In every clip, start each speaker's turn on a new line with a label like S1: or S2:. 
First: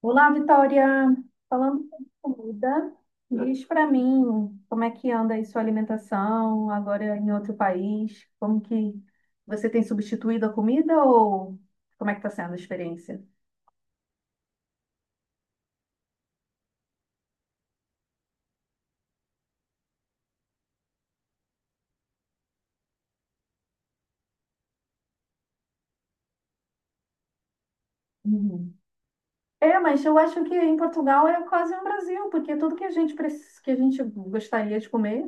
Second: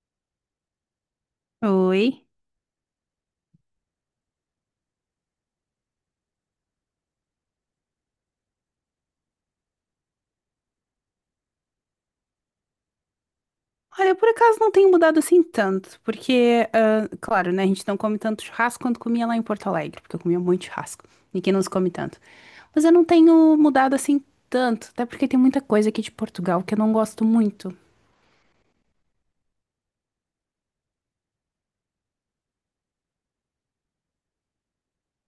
S1: Olá, Vitória. Falando sobre
S2: Oi.
S1: comida, diz para mim como é que anda aí sua alimentação agora em outro país? Como que você tem substituído a comida ou como é que está sendo a experiência?
S2: Olha, eu por acaso não tenho mudado assim tanto, porque, ah, claro, né, a gente não come tanto churrasco quanto comia lá em Porto Alegre, porque eu comia muito churrasco, e que não nos come tanto. Mas eu não tenho mudado assim tanto, até porque tem muita coisa aqui de Portugal que eu não gosto muito.
S1: É, mas eu acho que em Portugal é quase um Brasil, porque tudo que a gente que a gente gostaria de comer,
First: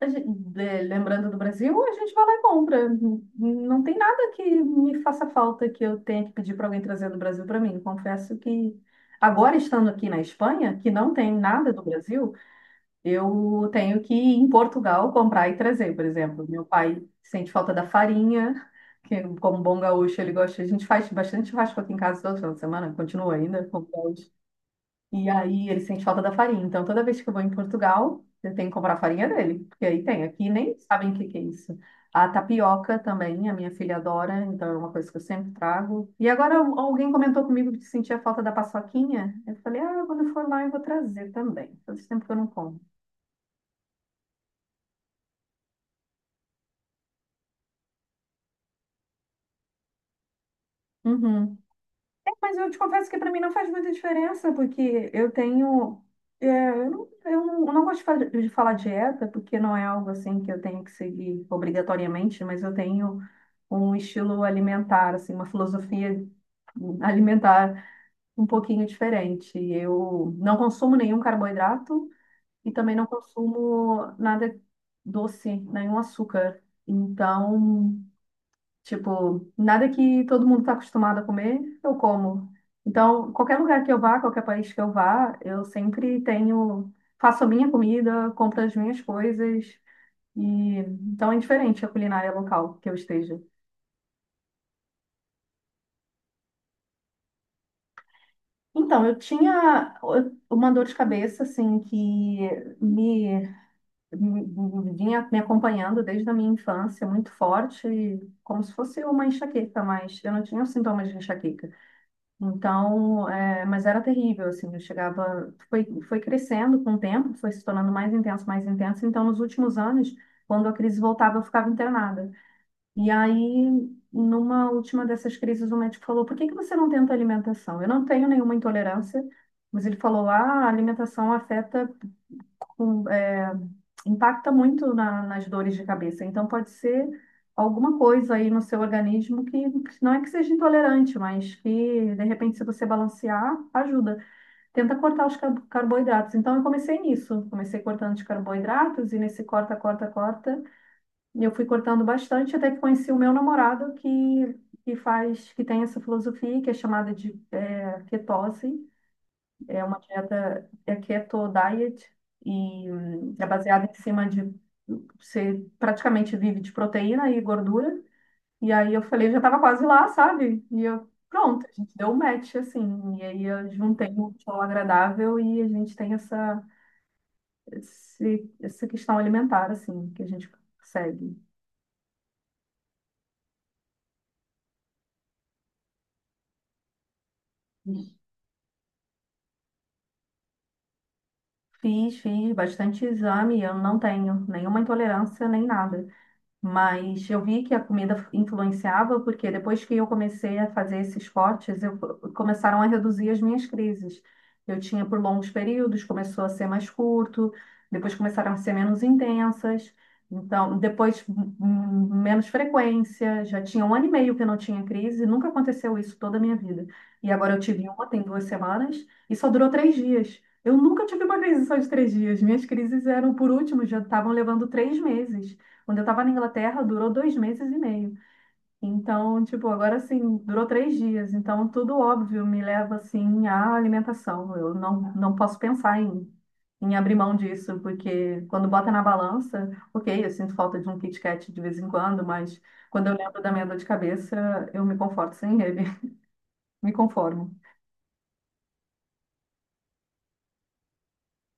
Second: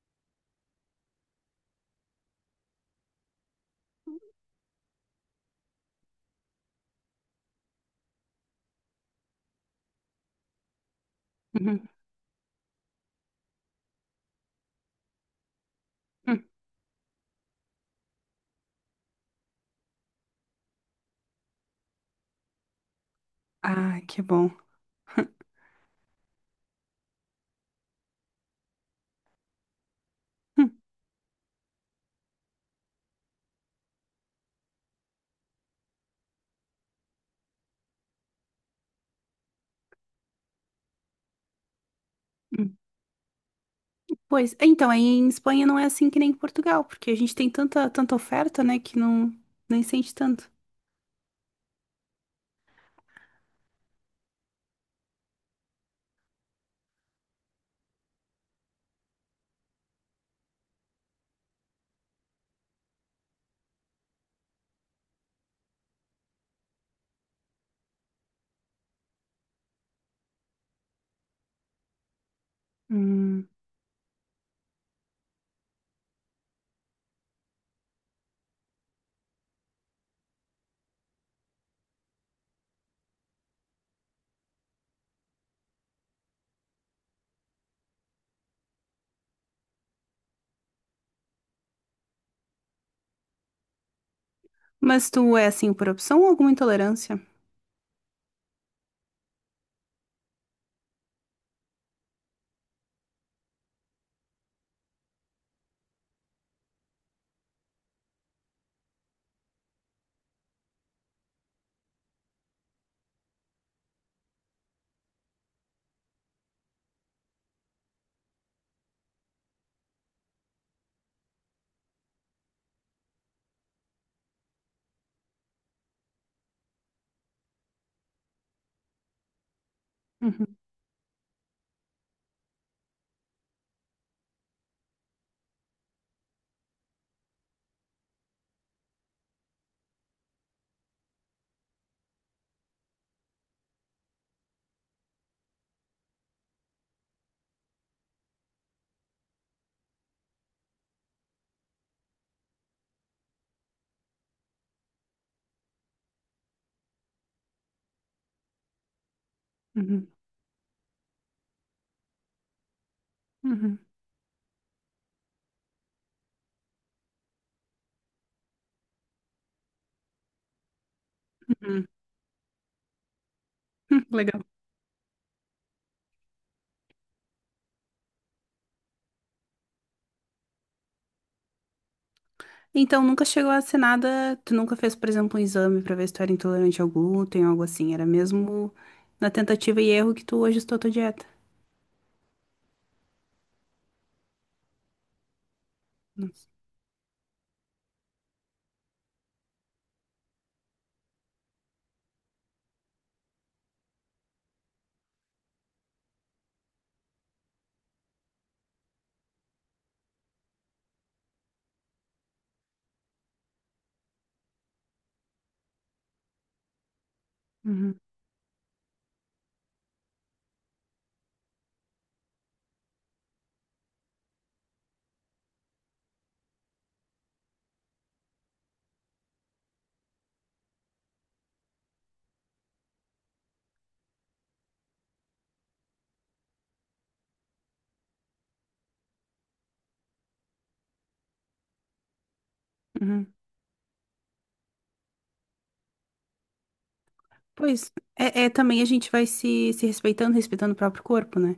S1: a gente- lembrando do Brasil, a gente vai lá e compra. Não tem nada que me faça falta que eu tenha que pedir para alguém trazer do Brasil para mim. Confesso que agora estando aqui na Espanha, que não tem nada do
S2: Uhum.
S1: Brasil, eu tenho que ir em Portugal comprar e trazer, por
S2: Hum.
S1: exemplo. Meu pai sente falta da farinha, que como bom gaúcho ele gosta. A gente faz bastante churrasco aqui em casa todo final de semana, continua ainda como
S2: Ah, que
S1: gaúcho.
S2: bom.
S1: E aí ele sente falta da farinha. Então toda vez que eu vou em Portugal, eu tenho que comprar a farinha dele, porque aí tem. Aqui
S2: Hum,
S1: nem sabem o que que é isso. A tapioca também, a minha filha adora, então é uma coisa que eu sempre trago. E agora alguém comentou comigo que sentia falta da paçoquinha. Eu falei, ah, quando eu for lá eu vou trazer também. Faz tempo que eu não
S2: hum.
S1: como.
S2: Pois, então, aí em Espanha não é assim que nem em Portugal, porque a gente tem tanta, tanta oferta, né, que não, nem sente tanto.
S1: Uhum. É, mas eu te confesso que para mim não faz muita diferença, porque eu tenho. Eu não gosto de falar dieta, porque não é algo assim que eu tenho que seguir obrigatoriamente, mas eu tenho um estilo alimentar, assim, uma filosofia alimentar um pouquinho diferente. Eu não consumo nenhum carboidrato e também não
S2: Hum.
S1: consumo nada doce, nenhum açúcar. Então. Tipo, nada que todo mundo está acostumado a comer, eu como. Então, qualquer lugar que eu vá, qualquer país que eu vá, eu sempre tenho, faço a minha comida, compro as minhas coisas. E então é diferente a culinária local que eu esteja.
S2: Mas tu é assim por opção ou alguma intolerância?
S1: Então, eu tinha uma dor de cabeça, assim, que me, me vinha me acompanhando desde a minha infância, muito forte, como se fosse uma enxaqueca, mas eu não tinha os sintomas de enxaqueca. Então, mas era terrível, assim, eu chegava, foi crescendo com o tempo, foi se tornando mais intenso, mais intenso. Então, nos últimos anos, quando a crise voltava, eu ficava internada. E aí, numa última dessas crises, o médico falou: Por que que você não tenta alimentação? Eu não tenho nenhuma intolerância, mas ele falou:
S2: Uhum,
S1: Ah, a alimentação afeta com- é, impacta muito nas dores de cabeça. Então, pode ser alguma coisa aí no seu organismo que não é que seja intolerante, mas que, de repente, se você balancear, ajuda. Tenta cortar os carboidratos. Então, eu comecei nisso. Comecei cortando os carboidratos e nesse corta, corta, corta. E eu fui cortando bastante até que conheci o meu namorado que faz, que tem essa filosofia que é chamada de ketose, é uma
S2: uhum,
S1: dieta, é keto diet, e é
S2: uhum.
S1: baseada em cima de, você praticamente vive de proteína e gordura. E aí eu falei, já tava quase lá, sabe? E eu, pronto, a
S2: Hum,
S1: gente deu um match, assim. E aí eu juntei o
S2: legal.
S1: útil ao agradável e a gente tem essa questão alimentar, assim, que a gente segue.
S2: Então, nunca chegou a ser nada. Tu nunca fez, por exemplo, um exame pra ver se tu era intolerante ao glúten, ou algo assim. Era mesmo na tentativa e erro que tu ajustou a tua dieta.
S1: Fiz bastante exame, eu não tenho nenhuma intolerância nem nada.
S2: Nossa.
S1: Mas eu vi que a comida influenciava, porque depois que eu comecei a fazer esses cortes, começaram a reduzir as minhas crises. Eu tinha por longos períodos, começou a ser mais curto, depois começaram a ser menos intensas, então depois menos frequência. Já tinha um ano e meio que eu não tinha crise, nunca aconteceu isso toda a minha vida. E agora eu tive
S2: Uhum,
S1: uma, tem 2 semanas, e só durou 3 dias. Eu nunca tive uma crise só de 3 dias. Minhas crises eram, por último, já estavam levando 3 meses. Quando eu tava na Inglaterra, durou 2 meses e meio. Então, tipo, agora assim, durou 3 dias. Então, tudo óbvio me leva, assim, à alimentação. Eu não posso pensar em abrir mão disso, porque quando bota na balança, ok, eu sinto falta de um Kit Kat de vez em quando, mas quando eu
S2: uhum.
S1: lembro da minha dor de cabeça, eu me conforto sem ele. Me conformo.
S2: Pois, é também a gente vai se respeitando, respeitando o próprio corpo, né?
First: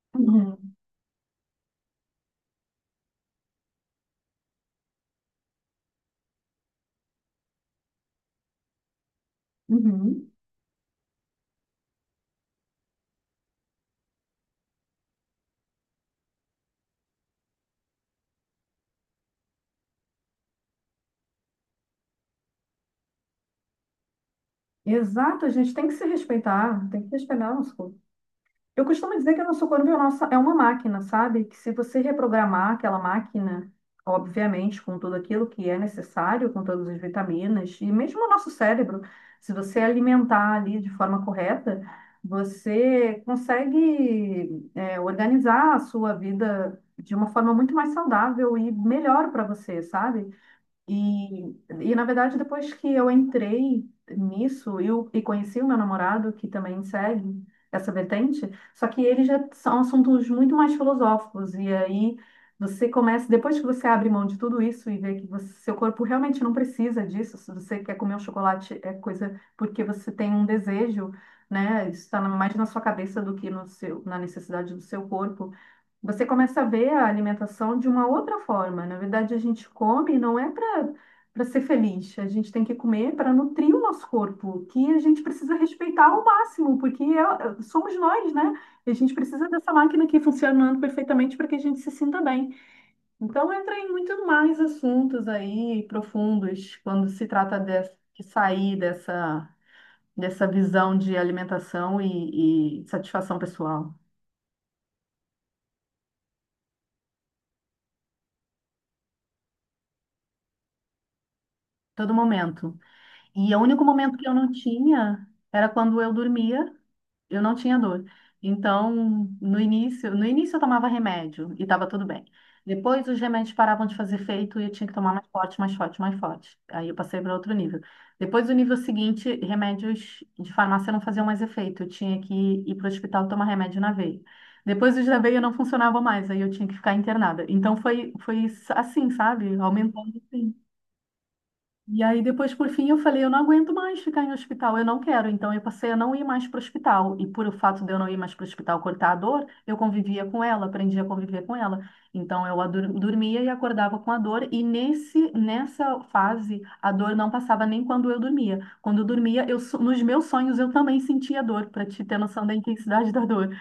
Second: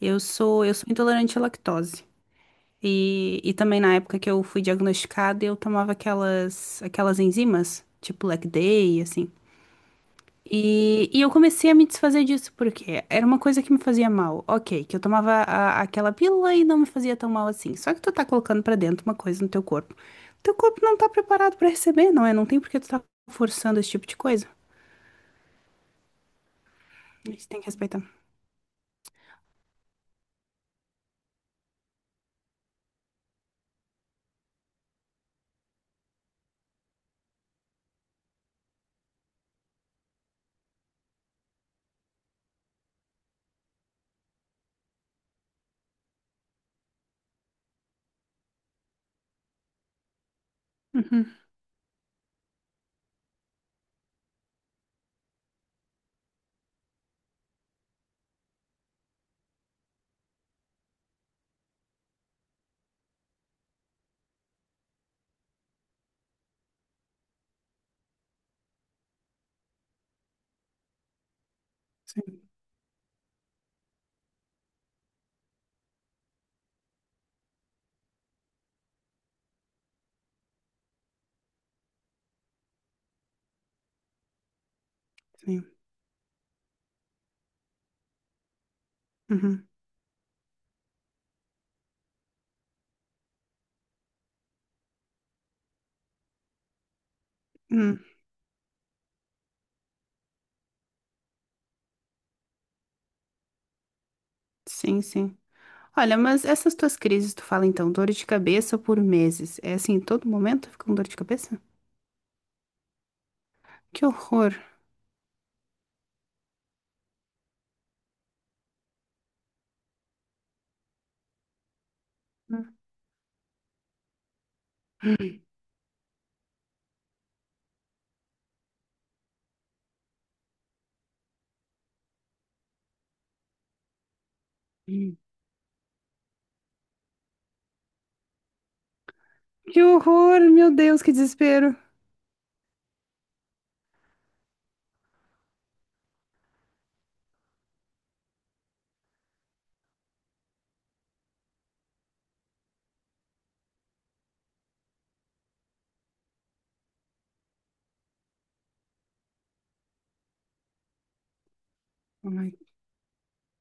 S2: Eu sou,
S1: Uhum.
S2: eu sou intolerante à lactose. E também na época que eu fui diagnosticada, eu tomava aquelas enzimas, tipo Lec Day, assim.
S1: Uhum.
S2: E eu comecei a me desfazer disso, porque era uma coisa que me fazia mal. Ok, que eu tomava aquela pílula e não me fazia tão mal assim. Só que tu tá colocando pra dentro uma coisa no teu corpo. Teu corpo não tá preparado pra receber, não é? Não tem por que tu tá forçando esse tipo de coisa.
S1: Exato, a gente tem que se respeitar, tem que
S2: A gente
S1: respeitar o
S2: tem que
S1: nosso corpo.
S2: respeitar.
S1: Eu costumo dizer que o nosso corpo é uma máquina, sabe? Que se você reprogramar aquela máquina, obviamente, com tudo aquilo que é necessário, com todas as vitaminas, e mesmo o nosso cérebro, se você alimentar ali de forma correta, você consegue, organizar a sua vida de uma forma muito mais saudável e melhor para você, sabe?
S2: Uhum,
S1: E na verdade, depois que eu entrei nisso e conheci o meu namorado, que também segue essa vertente, só que eles já são assuntos muito mais filosóficos. E aí você começa, depois que você abre mão de tudo isso e vê que seu corpo realmente não precisa disso, se você quer comer um chocolate, é coisa porque você tem um desejo, né? Isso está
S2: sim,
S1: mais na sua cabeça do que no seu, na necessidade do seu corpo. Você começa a ver a alimentação de uma outra forma. Na verdade, a gente come não é para ser feliz. A gente tem que comer para nutrir o nosso corpo, que a gente precisa
S2: sim.
S1: respeitar ao máximo, porque somos nós, né? E a gente precisa
S2: Uhum,
S1: dessa máquina aqui funcionando perfeitamente para que a gente se sinta bem. Então, entra em muito mais assuntos aí profundos quando se trata de,
S2: hum,
S1: de sair dessa visão de alimentação e satisfação pessoal.
S2: sim, sim. Olha, mas essas tuas crises, tu fala então, dor de cabeça por meses. É assim, todo momento tu fica com dor de cabeça?
S1: Todo momento. E o único
S2: Que
S1: momento que eu não
S2: horror.
S1: tinha era quando eu dormia, eu não tinha dor. Então, no início eu tomava remédio e estava tudo bem. Depois os remédios paravam de fazer efeito e eu tinha que tomar mais forte, mais forte, mais forte. Aí eu passei para outro nível. Depois do nível seguinte, remédios de farmácia não faziam mais efeito. Eu tinha que ir para o hospital tomar remédio na veia. Depois os
S2: Hum.
S1: da veia não funcionavam mais, aí eu tinha que ficar internada. Então foi assim, sabe?
S2: Que
S1: Aumentando.
S2: horror,
S1: assim.
S2: meu Deus, que desespero.
S1: E aí, depois, por fim, eu falei, eu não aguento mais ficar em hospital, eu não quero. Então, eu passei a não ir mais para o hospital. E por o fato de eu não ir mais para o hospital cortar a dor, eu convivia com ela, aprendi a conviver com ela. Então, eu dormia e acordava com a dor. E nessa fase, a dor não passava nem quando eu dormia. Quando eu dormia, nos meus sonhos, eu também sentia dor, para te ter noção da
S2: Ai,
S1: intensidade da dor.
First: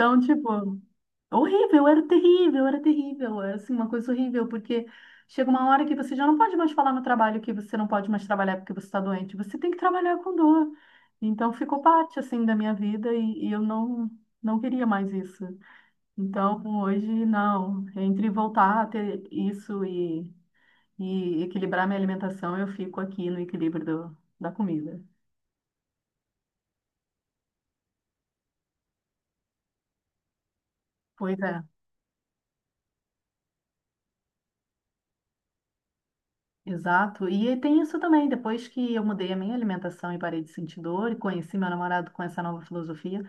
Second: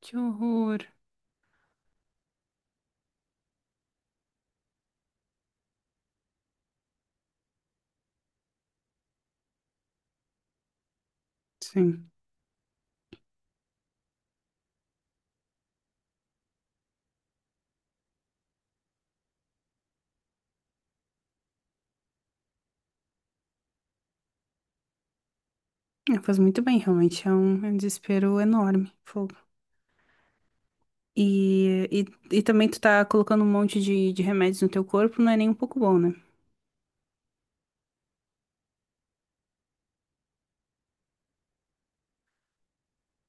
S2: que
S1: tipo.
S2: horror.
S1: Horrível, era terrível, era terrível, era assim, uma coisa horrível, porque chega uma hora que você já não pode mais falar no trabalho que você não pode mais trabalhar porque você está doente, você tem que trabalhar com dor. Então ficou
S2: Sim.
S1: parte assim da minha vida e eu não queria mais isso. Então hoje não, entre voltar a ter isso e equilibrar minha alimentação, eu fico aqui no equilíbrio da comida.
S2: É, faz muito bem, realmente. É um desespero enorme. Fogo.
S1: Pois é.
S2: E, e, e também tu tá colocando um monte de remédios no teu corpo, não é nem um pouco bom, né?
S1: Exato. E tem isso também, depois que eu mudei a minha alimentação e parei de sentir dor e conheci meu namorado com essa nova filosofia,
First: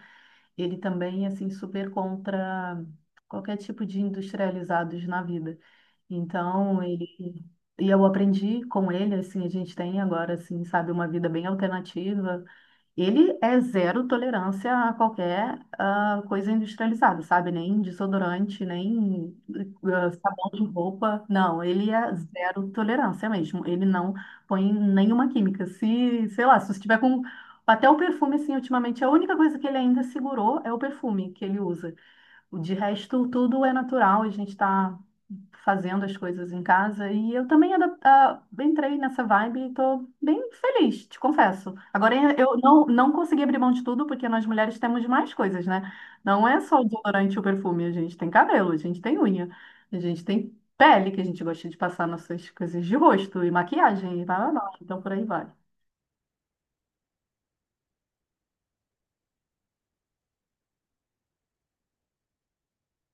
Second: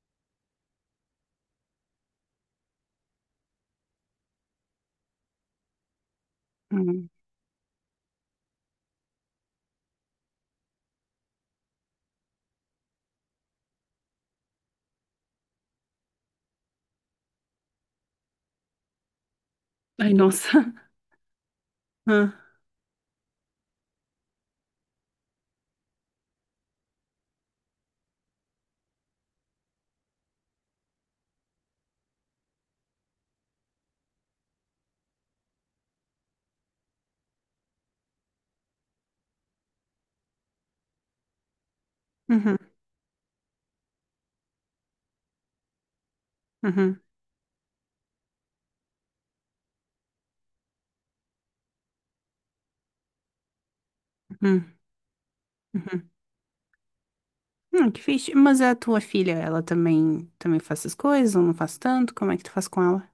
S1: ele também é assim super contra qualquer tipo de industrializados na vida. Então, ele
S2: Hum.
S1: e eu aprendi com ele assim, a gente tem agora assim, sabe, uma vida bem alternativa. Ele é zero tolerância a qualquer coisa industrializada, sabe? Nem desodorante, nem
S2: Ai,
S1: sabão
S2: nossa.
S1: de roupa. Não, ele é
S2: Ah,
S1: zero tolerância mesmo. Ele não põe nenhuma química. Se, sei lá, se você tiver com. Até o perfume, assim, ultimamente, a única coisa que ele ainda segurou é o perfume que ele usa. De resto, tudo é natural, a gente está fazendo as coisas em casa e eu também entrei nessa vibe e estou bem feliz, te confesso. Agora, eu
S2: uhum,
S1: não, não consegui abrir mão de tudo porque nós mulheres temos mais coisas, né? Não é só o
S2: uhum,
S1: desodorante e o perfume, a gente tem cabelo, a gente tem unha, a gente tem pele que a gente gosta de passar nossas coisas de rosto e maquiagem e blá blá blá.
S2: uhum,
S1: Então, por aí vai.
S2: uhum. Que fixe. Mas a tua filha, ela também, também faz essas coisas, ou não faz tanto? Como é que tu faz com ela?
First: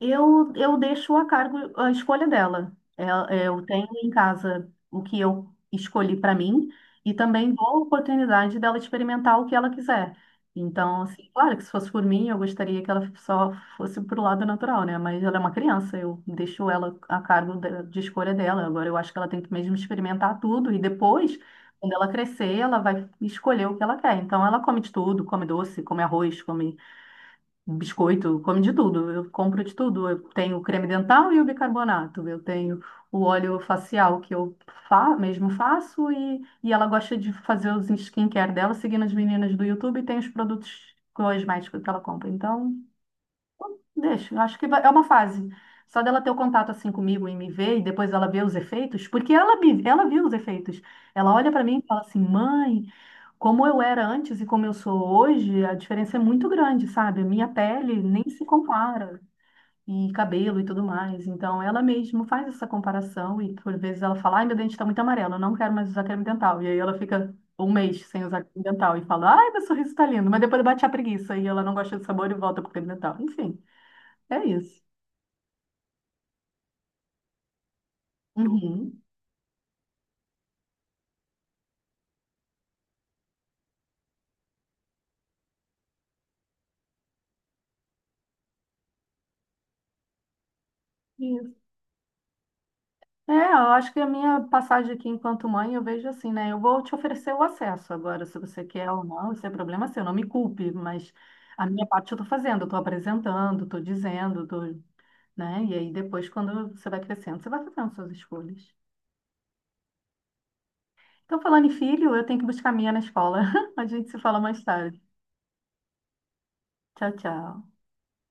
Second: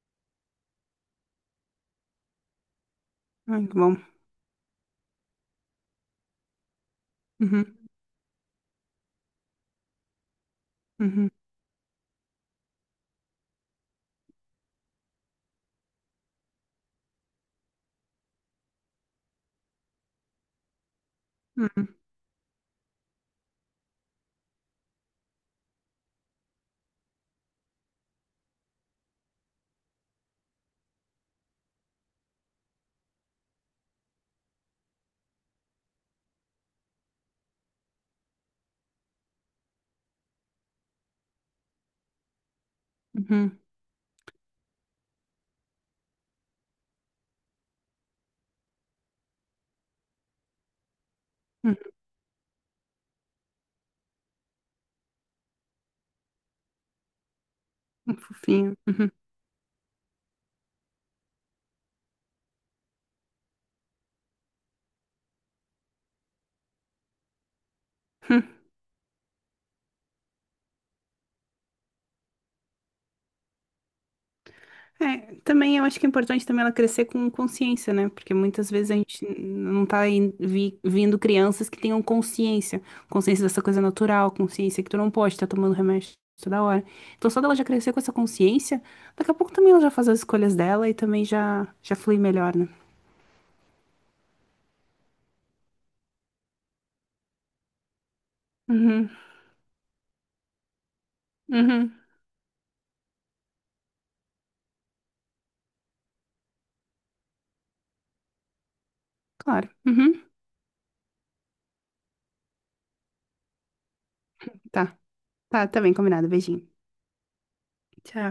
S1: Eu deixo a cargo a escolha dela. É-
S2: Ai,
S1: Eu
S2: que
S1: tenho
S2: bom.
S1: em casa o que eu escolhi para mim e também dou
S2: Uhum,
S1: a oportunidade dela experimentar o que ela quiser. Então, assim,
S2: uhum,
S1: claro que se fosse por mim, eu gostaria que ela só fosse pro lado natural, né? Mas ela é uma criança, eu deixo ela a cargo de escolha dela. Agora, eu acho que ela tem que mesmo experimentar tudo e depois, quando
S2: uhum,
S1: ela crescer, ela vai escolher o que ela quer. Então, ela come de tudo, come doce, come arroz, come um biscoito, come de tudo. Eu compro de tudo. Eu tenho o creme dental e o bicarbonato. Eu tenho o óleo facial que eu fa mesmo faço e ela gosta de fazer os skincare dela, seguindo as meninas do YouTube e tem os produtos cosméticos que ela compra. Então,
S2: uhum,
S1: deixa. Eu acho que é uma fase. Só dela ter o contato assim comigo e me ver e depois ela ver os efeitos, porque ela viu os efeitos. Ela olha para
S2: uhum.
S1: mim e fala assim, mãe. Como eu era antes e como eu sou hoje, a diferença é muito grande, sabe? A minha pele
S2: Um
S1: nem se
S2: fofinho. Uhum.
S1: compara, e cabelo e tudo mais. Então, ela mesma faz essa comparação e, por vezes, ela fala: Ai, meu dente está muito amarelo, eu não quero mais usar creme dental. E aí ela fica um mês sem usar creme dental e fala: Ai, meu sorriso está lindo. Mas depois bate a preguiça e ela não gosta do sabor e volta pro creme dental. Enfim, é isso.
S2: É, também eu acho que é importante também ela crescer com consciência, né? Porque muitas vezes a
S1: Uhum.
S2: gente não tá vindo crianças que tenham consciência, consciência dessa coisa natural, consciência que tu não pode estar tomando remédio toda hora. Então só dela já crescer com essa consciência, daqui a pouco também ela já faz as escolhas dela e também
S1: Isso.
S2: já já flui melhor, né?
S1: É, eu acho que a minha passagem aqui enquanto mãe, eu vejo assim, né? Eu vou te oferecer o acesso agora, se você quer ou
S2: Uhum,
S1: não, isso é problema seu, não me culpe, mas a minha
S2: uhum,
S1: parte eu tô fazendo, eu tô apresentando, tô dizendo, tô, né? E aí depois, quando você vai crescendo, você vai fazendo suas escolhas.
S2: claro. Uhum.
S1: Então, falando em filho, eu tenho que buscar a minha na escola. A gente se fala mais
S2: Tá,
S1: tarde.
S2: tá, tá bem combinado. Beijinho.
S1: Tchau, tchau.
S2: Tchau.